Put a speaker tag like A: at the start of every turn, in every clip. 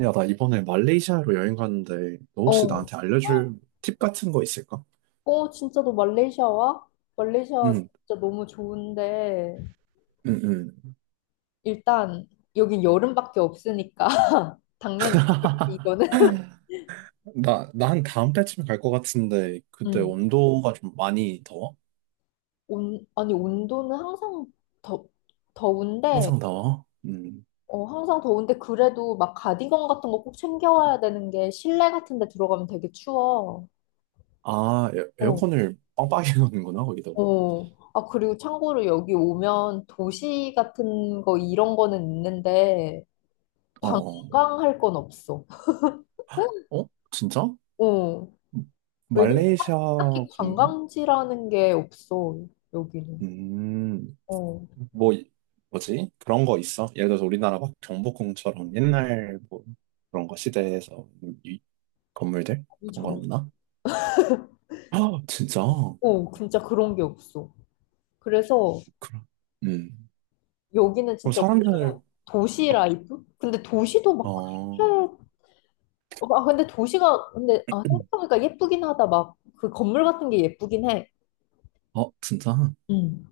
A: 야, 나 이번에 말레이시아로 여행 가는데, 너 혹시
B: 어.
A: 나한테 알려줄 팁 같은 거 있을까?
B: 어, 진짜 너 말레이시아 와? 말레이시아
A: 응,
B: 진짜 너무 좋은데,
A: 응, 응.
B: 일단, 여긴 여름밖에 없으니까, 당연히, 이거는.
A: 나 한 다음 달쯤에 갈 것 같은데, 그때
B: 음.
A: 온도가 좀 많이 더워?
B: 온, 아니, 온도는 항상 더, 더운데,
A: 항상 더워? 음.
B: 어, 항상 더운데, 그래도 막 가디건 같은 거 꼭 챙겨와야 되는 게, 실내 같은 데 들어가면 되게 추워.
A: 아,
B: 어,
A: 에어컨을 빵빵히 넣는구나 거기다.
B: 어. 아, 그리고 참고로 여기 오면 도시 같은 거, 이런 거는 있는데,
A: 어, 어.
B: 관광할 건 없어.
A: 어? 진짜?
B: 어. 왜냐면
A: 말레이시아
B: 딱히
A: 관광?
B: 관광지라는 게 없어, 여기는.
A: 음,
B: 어,
A: 뭐, 이- 뭐지? 그런 거 있어? 예를 들어서 우리나라 막 경복궁처럼 옛날 뭐 그런 거 시대에서 건물들?
B: 진짜.
A: 그런 건 없나? 아, 진짜?
B: 어, 진짜 그런 게 없어. 그래서
A: 그럼, 음.
B: 여기는
A: 그럼
B: 진짜 오히려
A: 사람들,
B: 도시 라이프? 근데 도시도 막
A: 어,
B: 그렇게, 어, 아, 근데 도시가, 근데, 아, 생각해보니까 예쁘긴 하다. 막 그 건물 같은 게 예쁘긴 해.
A: 어, 진짜?
B: 음.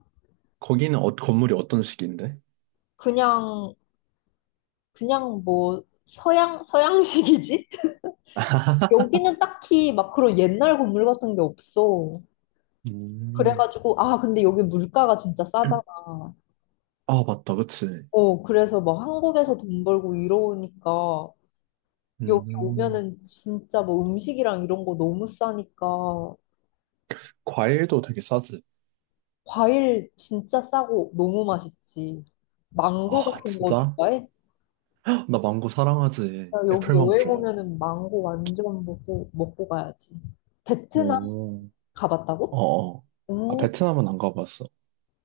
A: 거기는 어, 건물이 어떤 식인데?
B: 그냥, 그냥 뭐, 서양, 서양식이지? 여기는 딱히 막 그런 옛날 건물 같은 게 없어.
A: 음.
B: 그래가지고, 아, 근데 여기 물가가 진짜 싸잖아.
A: 아, 맞다, 그치.
B: 어, 그래서 막 한국에서 돈 벌고 이러니까 여기
A: 음.
B: 오면은 진짜 뭐 음식이랑 이런 거 너무 싸니까
A: 과일도 되게 싸지.
B: 과일 진짜 싸고 너무 맛있지. 망고
A: 아,
B: 같은 거
A: 진짜?
B: 좋아해?
A: 나 망고 사랑하지.
B: 나 여기
A: 애플 망고
B: 여행
A: 좋아해.
B: 오면은 망고 완전 먹고, 먹고 가야지. 베트남
A: 오. 어,
B: 가봤다고?
A: 어. 아,
B: 응,
A: 베트남은 안 가봤어.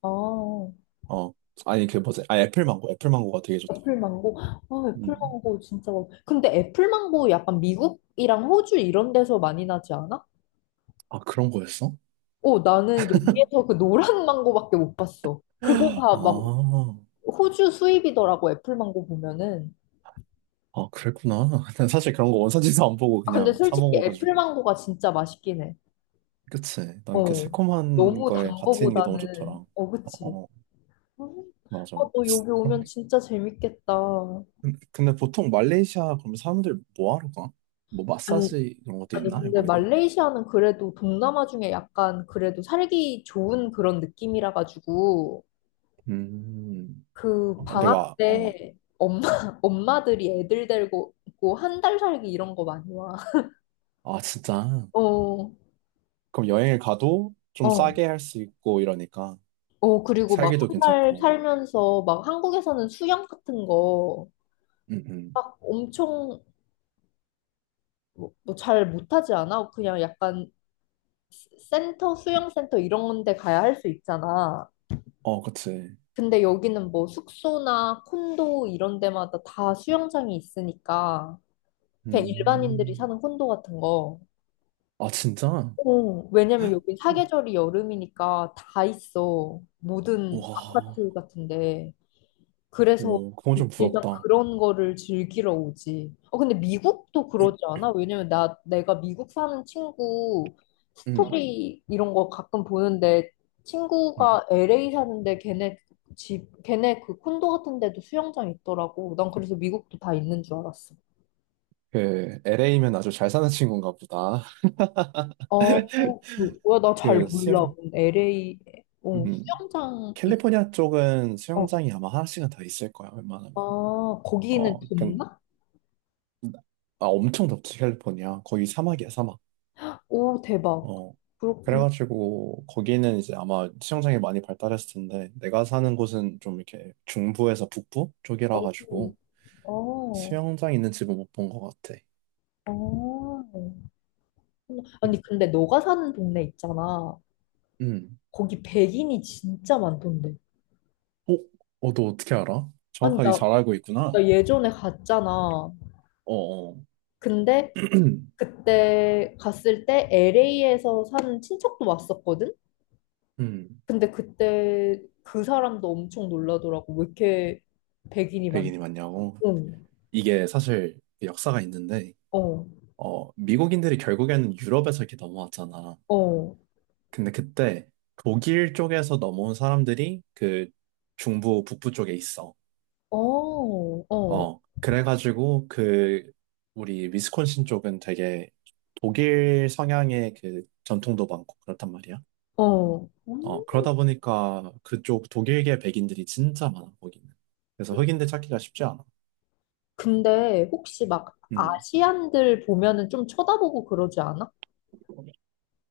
B: 아,
A: 어. 아니, 그 뭐지? 아, 애플 망고. 애플 망고가 되게 좋다.
B: 애플망고. 아,
A: 음.
B: 애플망고 진짜 맛 근데 애플망고 약간 미국이랑 호주 이런 데서 많이 나지 않아?
A: 아, 그런 거였어?
B: 어, 나는 여기에서 그 노란 망고밖에 못 봤어. 그건 다 막
A: 아.
B: 호주 수입이더라고, 애플망고 보면은.
A: 아, 그랬구나. 난 사실 그런 거 원산지도 안 보고
B: 아, 근데
A: 그냥 사
B: 솔직히
A: 먹어가지고.
B: 애플망고가 진짜 맛있긴 해.
A: 그치. 난 그
B: 어.
A: 새콤한
B: 너무 단
A: 거에 같이 있는 게 너무 좋더라.
B: 거보다는, 어,
A: 어,
B: 그치.
A: 어.
B: 음,
A: 맞아.
B: 아, 너 여기 오면 진짜 재밌겠다.
A: 근데 보통 말레이시아 그럼 사람들 뭐 하러 가? 뭐
B: 아니,
A: 마사지 이런 것도
B: 아니,
A: 있나?
B: 근데
A: 거기도?
B: 말레이시아는 그래도 동남아 중에 약간 그래도 살기 좋은 그런 느낌이라 가지고,
A: 음,
B: 그
A: 어,
B: 방학
A: 내가, 어,
B: 때 엄마, 엄마들이 애들 데리고 한 달 살기 이런 거 많이 와.
A: 아, 진짜.
B: 어,
A: 그럼 여행을 가도 좀
B: 어,
A: 싸게 할 수 있고 이러니까
B: 어, 그리고 막
A: 살기도
B: 한 달
A: 괜찮고.
B: 살면서 막 한국에서는 수영 같은 거
A: 음, 음.
B: 막 엄청 뭐 잘 못하지 않아? 그냥 약간 센터, 수영센터 이런 데 가야 할 수 있잖아.
A: 어, 그치.
B: 근데 여기는 뭐 숙소나 콘도 이런 데마다 다 수영장이 있으니까 그냥 일반인들이
A: 음.
B: 사는 콘도 같은 거.
A: 아, 진짜?
B: 어, 왜냐면 여기
A: 어,
B: 사계절이 여름이니까 다 있어. 모든
A: 와.
B: 아파트 같은데. 그래서
A: 오, 그건 좀
B: 일단
A: 부럽다.
B: 그런 거를 즐기러 오지. 어, 근데 미국도 그러지 않아? 왜냐면 나, 내가 미국 사는 친구
A: 음,
B: 스토리 이런 거 가끔 보는데
A: 음.
B: 친구가 LA 사는데 걔네 집, 걔네 그 콘도 같은 데도 수영장 있더라고. 난 그래서 미국도 다 있는 줄 알았어.
A: 그 LA면 아주 잘 사는 친구인가 보다.
B: 어, 그, 뭐야, 나 잘
A: 그
B: 몰라.
A: 수영,
B: LA, 어,
A: 음.
B: 수영장, 있-
A: 캘리포니아 쪽은
B: 어,
A: 수영장이 아마 하나씩은 더 있을 거야,
B: 아,
A: 웬만하면.
B: 거기는
A: 어, 그,
B: 좋나?
A: 아, 엄청 덥지, 캘리포니아. 거기 사막이야, 사막.
B: 오, 대박.
A: 어.
B: 그렇구나.
A: 그래가지고, 거기는 이제 아마 수영장이 많이 발달했을 텐데, 내가 사는 곳은 좀 이렇게 중부에서 북부 쪽이라
B: 어,
A: 가지고,
B: 어.
A: 수영장 있는 집은 못 본 것 같아.
B: 어.
A: 음.
B: 아니, 근데 너가 사는 동네 있잖아.
A: 음.
B: 거기 백인이 진짜 많던데.
A: 어? 어, 너 어떻게 알아?
B: 아니,
A: 정확하게
B: 나,
A: 잘 알고
B: 나
A: 있구나.
B: 예전에 갔잖아.
A: 어, 어.
B: 근데 그때 갔을 때 LA에서 사는 친척도 왔었거든?
A: 음,
B: 근데 그때 그 사람도 엄청 놀라더라고. 왜 이렇게 백인이 많
A: 백인이 맞냐고?
B: 응,
A: 이게 사실 역사가 있는데,
B: 어,
A: 어, 미국인들이 결국에는 유럽에서 이렇게 넘어왔잖아.
B: 어,
A: 근데 그때 독일 쪽에서 넘어온 사람들이 그 중부, 북부 쪽에 있어.
B: 어, 어,
A: 어, 그래가지고 그 우리 위스콘신 쪽은 되게 독일 성향의 그 전통도 많고 그렇단 말이야.
B: 어.
A: 어,
B: 음.
A: 그러다 보니까 그쪽 독일계 백인들이 진짜 많아, 거기는. 그래서 흑인들 찾기가 쉽지 않아.
B: 근데 혹시 막
A: 음.
B: 아시안들 보면은 좀 쳐다보고 그러지 않아?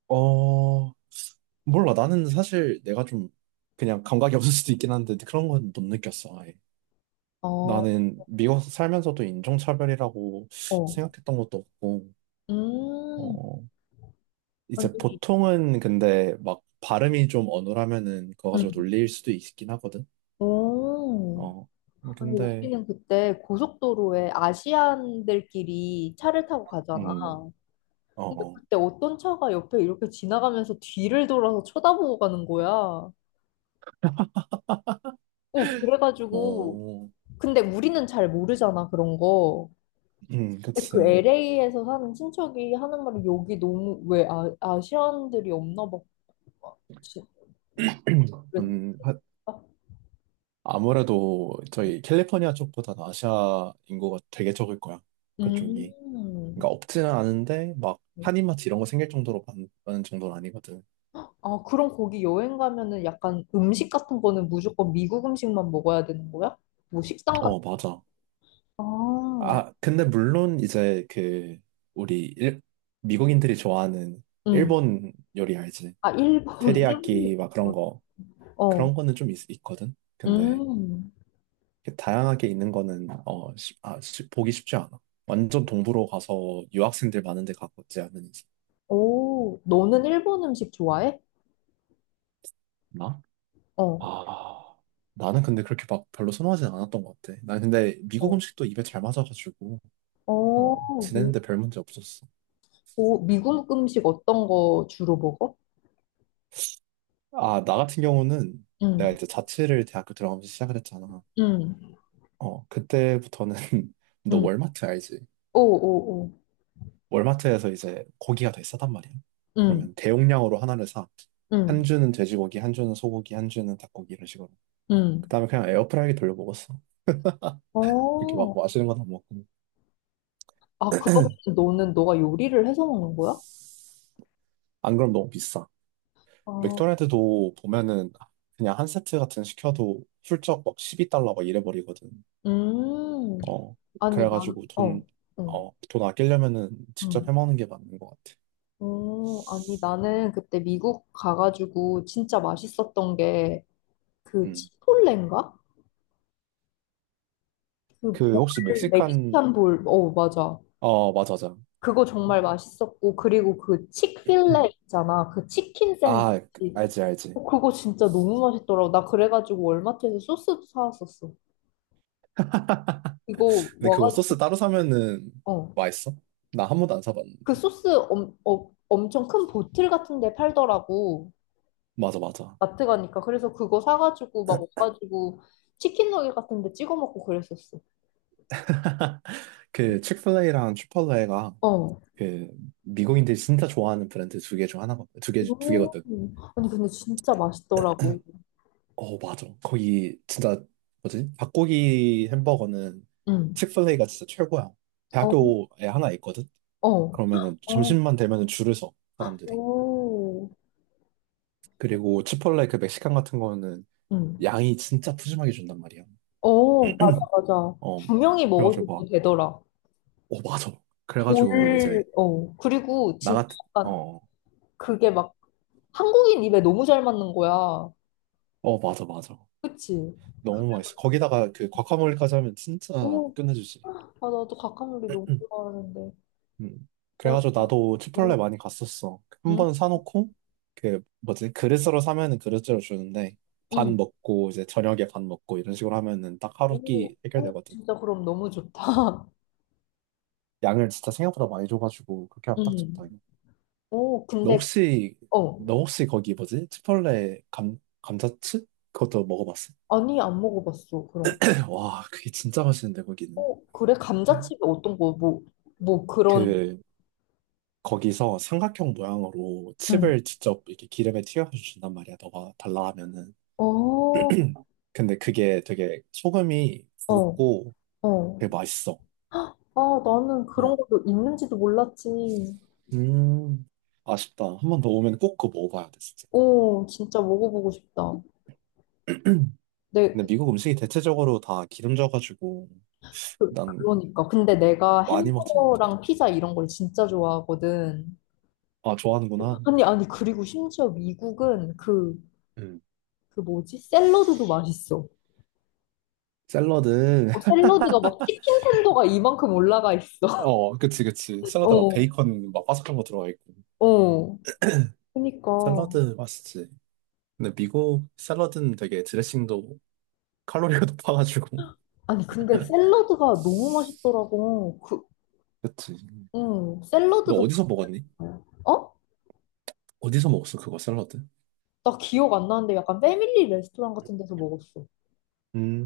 A: 어, 몰라. 나는 사실 내가 좀 그냥 감각이 없을 수도 있긴 한데 그런 건 못 느꼈어, 아예.
B: 어,
A: 나는 미국에서 살면서도 인종차별이라고
B: 어.
A: 생각했던 것도 없고,
B: 음,
A: 어, 이제
B: 언니,
A: 보통은 근데 막 발음이 좀 어눌하면은 그거 가지고
B: 응
A: 놀릴 수도 있긴 하거든.
B: 오.
A: 어,
B: 근데
A: 근데,
B: 우리는 그때 고속도로에 아시안들끼리 차를 타고 가잖아.
A: 음, 어,
B: 근데
A: 어.
B: 그때 어떤 차가 옆에 이렇게 지나가면서 뒤를 돌아서 쳐다보고 가는 거야. 어, 그래가지고.
A: 뭐,
B: 근데 우리는 잘 모르잖아, 그런 거. 근데 그
A: 그치.
B: LA에서 사는 친척이 하는 말이 여기 너무, 왜 아, 아시안들이 없나 봐. 지- 그랬다?
A: 음, 하- 아무래도 저희 캘리포니아 쪽보다는 아시아 인구가 되게 적을 거야.
B: 음.
A: 그쪽이. 그러니까 없지는 않은데 막 한인마트 이런 거 생길 정도로 많은 정도는 아니거든.
B: 아, 그럼 거기 여행 가면은 약간 음식 같은 거는 무조건 미국 음식만 먹어야 되는 거야? 뭐 식당 같은
A: 어, 맞아.
B: 아,
A: 아, 근데 물론 이제 그 우리 일- 미국인들이 좋아하는
B: 응.
A: 일본 요리 알지?
B: 아, 일본.
A: 테리야끼
B: 일본이
A: 막 그런
B: 좋아.
A: 거
B: 어.
A: 그런 거는 좀 있거든. 근데
B: 음.
A: 이렇게 다양하게 있는 거는 어, 보기 쉽지 않아. 완전 동부로 가서 유학생들 많은 데 갔었지 않은
B: 오, 너는 일본 음식 좋아해?
A: 이상.
B: 어.
A: 아, 나는 근데 그렇게 막 별로 선호하진 않았던 것 같아. 난 근데 미국
B: 어.
A: 음식도 입에 잘 맞아가지고, 어,
B: 어. 미,
A: 지내는데 별 문제 없었어.
B: 오, 미국 음식 어떤 거 주로 먹어?
A: 아, 나 같은 경우는 내가
B: 응.
A: 이제 자취를 대학교 들어가면서 시작을 했잖아.
B: 응.
A: 어, 그때부터는 너
B: 응.
A: 월마트 알지?
B: 오, 오, 오.
A: 월마트에서 이제 고기가 되게 싸단 말이야.
B: 응.
A: 그러면 대용량으로 하나를 사. 한
B: 응.
A: 주는 돼지고기, 한 주는 소고기, 한 주는 닭고기 이런 식으로.
B: 응.
A: 그다음에 그냥 에어프라이기 돌려 먹었어. 이렇게 막
B: 어.
A: 맛있는 건 안 먹고.
B: 아, 그러면 너는 너가 요리를 해서 먹는 거야?
A: 안 그럼 너무 비싸.
B: 아,
A: 맥도날드도 보면은 그냥 한 세트 같은 거 시켜도 훌쩍 막 12달러 막 이래버리거든.
B: 음.
A: 어,
B: 아니, 난,
A: 그래가지고
B: 어,
A: 돈,
B: 응.
A: 어, 돈 아끼려면은 직접
B: 응.
A: 해먹는 게 맞는 것 같아.
B: 어, 아니, 나는 그때 미국 가가지고 진짜 맛있었던 게 그
A: 음.
B: 치폴레인가? 그
A: 그 혹시
B: 볼,
A: 멕시칸,
B: 멕시칸 볼, 어, 맞아.
A: 어, 맞아, 맞아.
B: 그거 정말 맛있었고, 그리고 그 치크필레
A: 음.
B: 있잖아. 그 치킨
A: 아,
B: 샌드위치.
A: 알지, 알지.
B: 어, 그거 진짜 너무 맛있더라고. 나 그래가지고 월마트에서 소스도 사왔었어. 이거
A: 근데 그거 소스
B: 와가지고,
A: 따로 사면은
B: 어.
A: 맛있어? 나 한 번도 안
B: 그
A: 사봤는데.
B: 소스 엄, 어, 엄청 큰 보틀 같은 데 팔더라고.
A: 맞아, 맞아.
B: 마트 가니까 그래서 그거 사가지고 막 옷가지고 치킨 너겟 같은 데 찍어 먹고 그랬었어.
A: 그 치플레이랑 추팔레가
B: 어.
A: 그 미국인들이 진짜 좋아하는 브랜드 두 개 중 하나거든. 두 개, 두
B: 오.
A: 개거든.
B: 아니 근데 진짜 맛있더라고.
A: 어, 맞아. 거기 진짜 뭐지? 닭고기 햄버거는
B: 응.
A: 치플레이가 진짜 최고야.
B: 어.
A: 대학교에 하나 있거든.
B: 어.
A: 그러면은
B: 어.
A: 점심만 되면은 줄을 서 사람들이.
B: 오.
A: 그리고 치폴레 그 멕시칸 같은 거는
B: 응.
A: 양이 진짜 푸짐하게 준단 말이야.
B: 어, 맞아, 맞아.
A: 어.
B: 두 명이
A: 그래가지고
B: 먹어도
A: 막,
B: 되더라.
A: 어, 맞아.
B: 돌,
A: 그래가지고 이제
B: 어. 그리고
A: 나
B: 진짜
A: 같은
B: 약간
A: 어,
B: 그게 막 한국인 입에 너무 잘 맞는 거야.
A: 어, 맞아, 맞아.
B: 그치?
A: 너무 맛있어.
B: 그래가지고.
A: 거기다가 그 과카몰리까지 하면 진짜
B: 오.
A: 끝내주지.
B: 아, 나도 각각놀이 너무 좋아하는데.
A: 음.
B: 맞아.
A: 그래가지고 나도
B: 어.
A: 치폴레 많이 갔었어. 한
B: 음.
A: 번 사놓고 그 뭐지 그릇으로 사면은 그릇째로 주는데 반
B: 응.
A: 먹고 이제 저녁에 반 먹고 이런 식으로 하면은 딱 하루
B: 오,
A: 끼
B: 오,
A: 해결되거든.
B: 진짜 그럼 너무 좋다.
A: 양을 진짜 생각보다 많이 줘가지고 그렇게 하면 딱 적당해.
B: 응. 오,
A: 너
B: 근데,
A: 혹시
B: 어,
A: 너 혹시 거기 뭐지 치폴레 감 감자칩 그것도 먹어봤어?
B: 아니, 안 먹어봤어, 그럼.
A: 와 그게 진짜 맛있는데 거기는.
B: 어, 그래?
A: 음.
B: 감자칩이 어떤 거, 뭐, 뭐, 그런,
A: 그 거기서 삼각형 모양으로
B: 응.
A: 칩을 직접 이렇게 기름에 튀겨서 준단 말이야. 너가 달라 하면은.
B: 어,
A: 근데 그게 되게 소금이
B: 어,
A: 굵고
B: 어.
A: 되게 맛있어.
B: 아, 나는 그런
A: 어.
B: 것도 있는지도 몰랐지.
A: 음, 아쉽다. 한 번 더 오면 꼭 그거 먹어봐야 돼, 진짜.
B: 오, 진짜 먹어보고 싶다. 내,
A: 근데 미국 음식이 대체적으로 다 기름져가지고
B: 그,
A: 난
B: 그러니까. 근데 내가
A: 많이 먹지 못해.
B: 햄버거랑 피자 이런 걸 진짜 좋아하거든.
A: 아, 좋아하는구나.
B: 아니, 그리고 심지어 미국은 그,
A: 음.
B: 그 뭐지? 샐러드도 맛있어.
A: 샐러드.
B: 어, 샐러드가 막 치킨 텐더가 이만큼 올라가 있어.
A: 어, 그치, 그치. 샐러드 막
B: 어,
A: 베이컨 막 바삭한 거 들어가 있고.
B: 어. 그니까.
A: 샐러드 맛있지. 근데 미국 샐러드는 되게 드레싱도 칼로리가 높아가지고.
B: 아니, 근데 샐러드가 너무 맛있더라고. 그,
A: 그치.
B: 응
A: 너
B: 샐러드도
A: 어디서 먹었니?
B: 맛있어요. 어?
A: 어디서 먹었어, 그거 샐러드?
B: 나 기억 안 나는데 약간 패밀리 레스토랑 같은 데서 먹었어.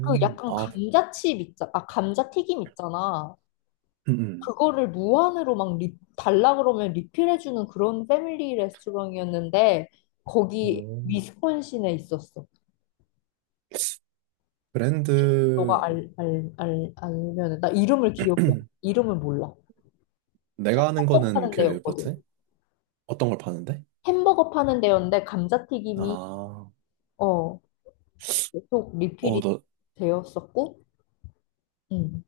B: 그 약간
A: 아,
B: 감자칩 있잖아. 아, 감자튀김 있잖아.
A: 음, 음.
B: 그거를 무한으로 막 리, 달라 그러면 리필해주는 그런 패밀리 레스토랑이었는데 거기
A: 오.
B: 위스콘신에 있었어.
A: 브랜드
B: 너가 알면은 나 이름을 기억해. 이름을 몰라.
A: 내가 아는
B: 햄버거
A: 거는
B: 파는
A: 그
B: 데였거든.
A: 뭐지? 어떤 걸 파는데?
B: 햄버거 파는 데였는데 감자튀김이
A: 아,
B: 어, 계속
A: 어,
B: 리필이
A: 너,
B: 되었었고, 음.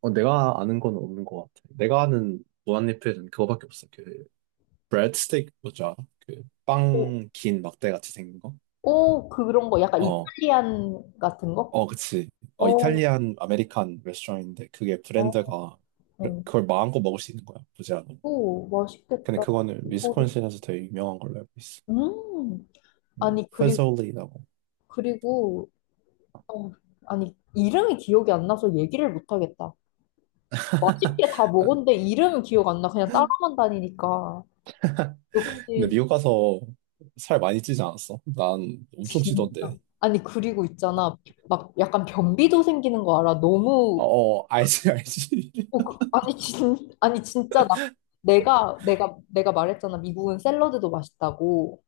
A: 어, 내가 아는 건 없는 것 같아. 내가 아는 무한리필은 그거밖에 없어. 그 브레드 스틱 뭐지 알아?
B: 오,
A: 그빵 긴 막대 같이 생긴 거?
B: 오, 그런 거 약간
A: 어,
B: 이탈리안 같은 거?
A: 어, 그치. 어,
B: 어,
A: 이탈리안 아메리칸 레스토랑인데 그게
B: 어,
A: 브랜드가
B: 어.
A: 그걸 마음껏 먹을 수 있는 거야. 보지 않
B: 오,
A: 근데
B: 맛있겠다.
A: 그거는
B: 그거를.
A: 위스콘신에서 되게 유명한 걸로 알고 있어.
B: 음. 아니 그리고
A: 페솔리라고.
B: 그리고 어, 아니 이름이 기억이 안 나서 얘기를 못 하겠다. 맛있게 다 먹었는데 이름은 기억 안 나. 그냥 따라만 다니니까.
A: 근데
B: 역시
A: 미국 가서 살 많이 찌지 않았어? 난 엄청
B: 진
A: 찌던데.
B: 아니 그리고 있잖아 막 약간 변비도 생기는 거 알아
A: 어,
B: 너무
A: 어, 알지, 알지.
B: 어, 그, 아니 진 아니 진짜 나 내가 말했잖아 미국은 샐러드도 맛있다고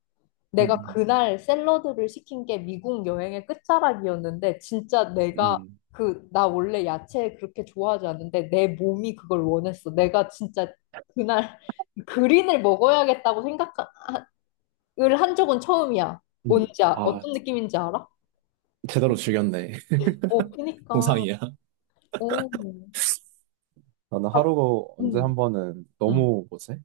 B: 내가
A: 음,
B: 그날 샐러드를 시킨 게 미국 여행의 끝자락이었는데 진짜 내가
A: 음.
B: 그 나 원래 야채 그렇게 좋아하지 않는데 내 몸이 그걸 원했어 내가 진짜 그날 그린을 먹어야겠다고 생각을 한 적은 처음이야
A: 음.
B: 뭔지 아,
A: 아,
B: 어떤 느낌인지 알아?
A: 제대로 즐겼네.
B: 어, 그니까,
A: 동상이야.
B: 어,
A: 나는
B: 아,
A: 하루가 언제 한
B: 음,
A: 번은
B: 음.
A: 너무 뭐지?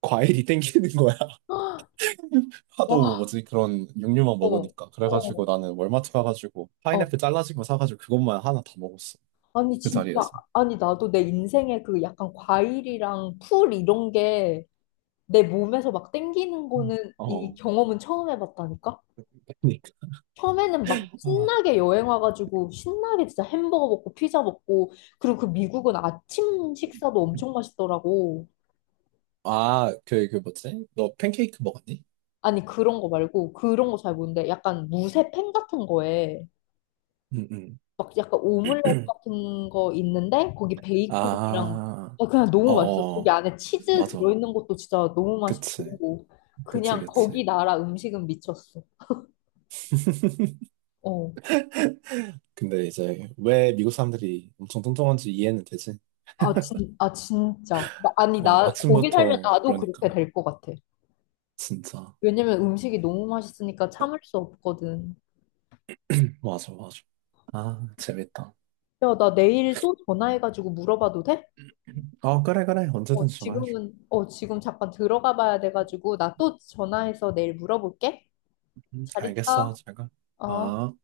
A: 과일이 땡기는 거야.
B: 헉, 와,
A: 하도 뭐지 그런 육류만
B: 어,
A: 먹으니까. 그래가지고
B: 어,
A: 나는 월마트 가가지고
B: 어.
A: 파인애플 잘라진 거 사가지고 그것만 하나 다 먹었어.
B: 아니,
A: 그
B: 진짜,
A: 자리에서.
B: 아니, 나도 내 인생에 그 약간 과일이랑 풀 이런 게 내 몸에서 막 땡기는 거는 이
A: 어,
B: 경험은 처음 해봤다니까?
A: 그니까.
B: 처음에는 막
A: 아,
B: 신나게 여행 와가지고 신나게 진짜 햄버거 먹고 피자 먹고 그리고 그 미국은 아침 식사도 엄청 맛있더라고.
A: 아, 그, 그 뭐지? 너 팬케이크 먹었니?
B: 아니, 그런 거 말고 그런 거 잘 모르는데 약간 무쇠 팬 같은 거에
A: 응, 응.
B: 막 약간 오믈렛 같은 거 있는데 거기 베이컨이랑
A: 아,
B: 어, 그냥 너무 맛있어. 거기
A: 어어,
B: 안에 치즈
A: 맞아.
B: 들어있는 것도 진짜 너무
A: 그치,
B: 맛있고
A: 그치,
B: 그냥
A: 그치.
B: 거기 나라 음식은 미쳤어. 어.
A: 근데 이제 왜 미국 사람들이 엄청 뚱뚱한지 이해는 되지?
B: 아, 진, 아 진짜. 나- 아니
A: 어,
B: 나 거기 살면
A: 아침부터
B: 나도 그렇게
A: 그러니까.
B: 될 것 같아.
A: 진짜.
B: 왜냐면 음식이 너무 맛있으니까 참을 수 없거든.
A: 맞아, 맞아. 아, 재밌다.
B: 야, 나 내일 또 전화해가지고 물어봐도 돼?
A: 어, 그래, 그래.
B: 어,
A: 언제든지 전화해줘.
B: 지금은, 어, 지금 잠깐 들어가 봐야 돼가지고, 나 또 전화해서 내일 물어볼게. 잘
A: 알겠어,
B: 있어.
A: 제가.
B: 어.
A: 아.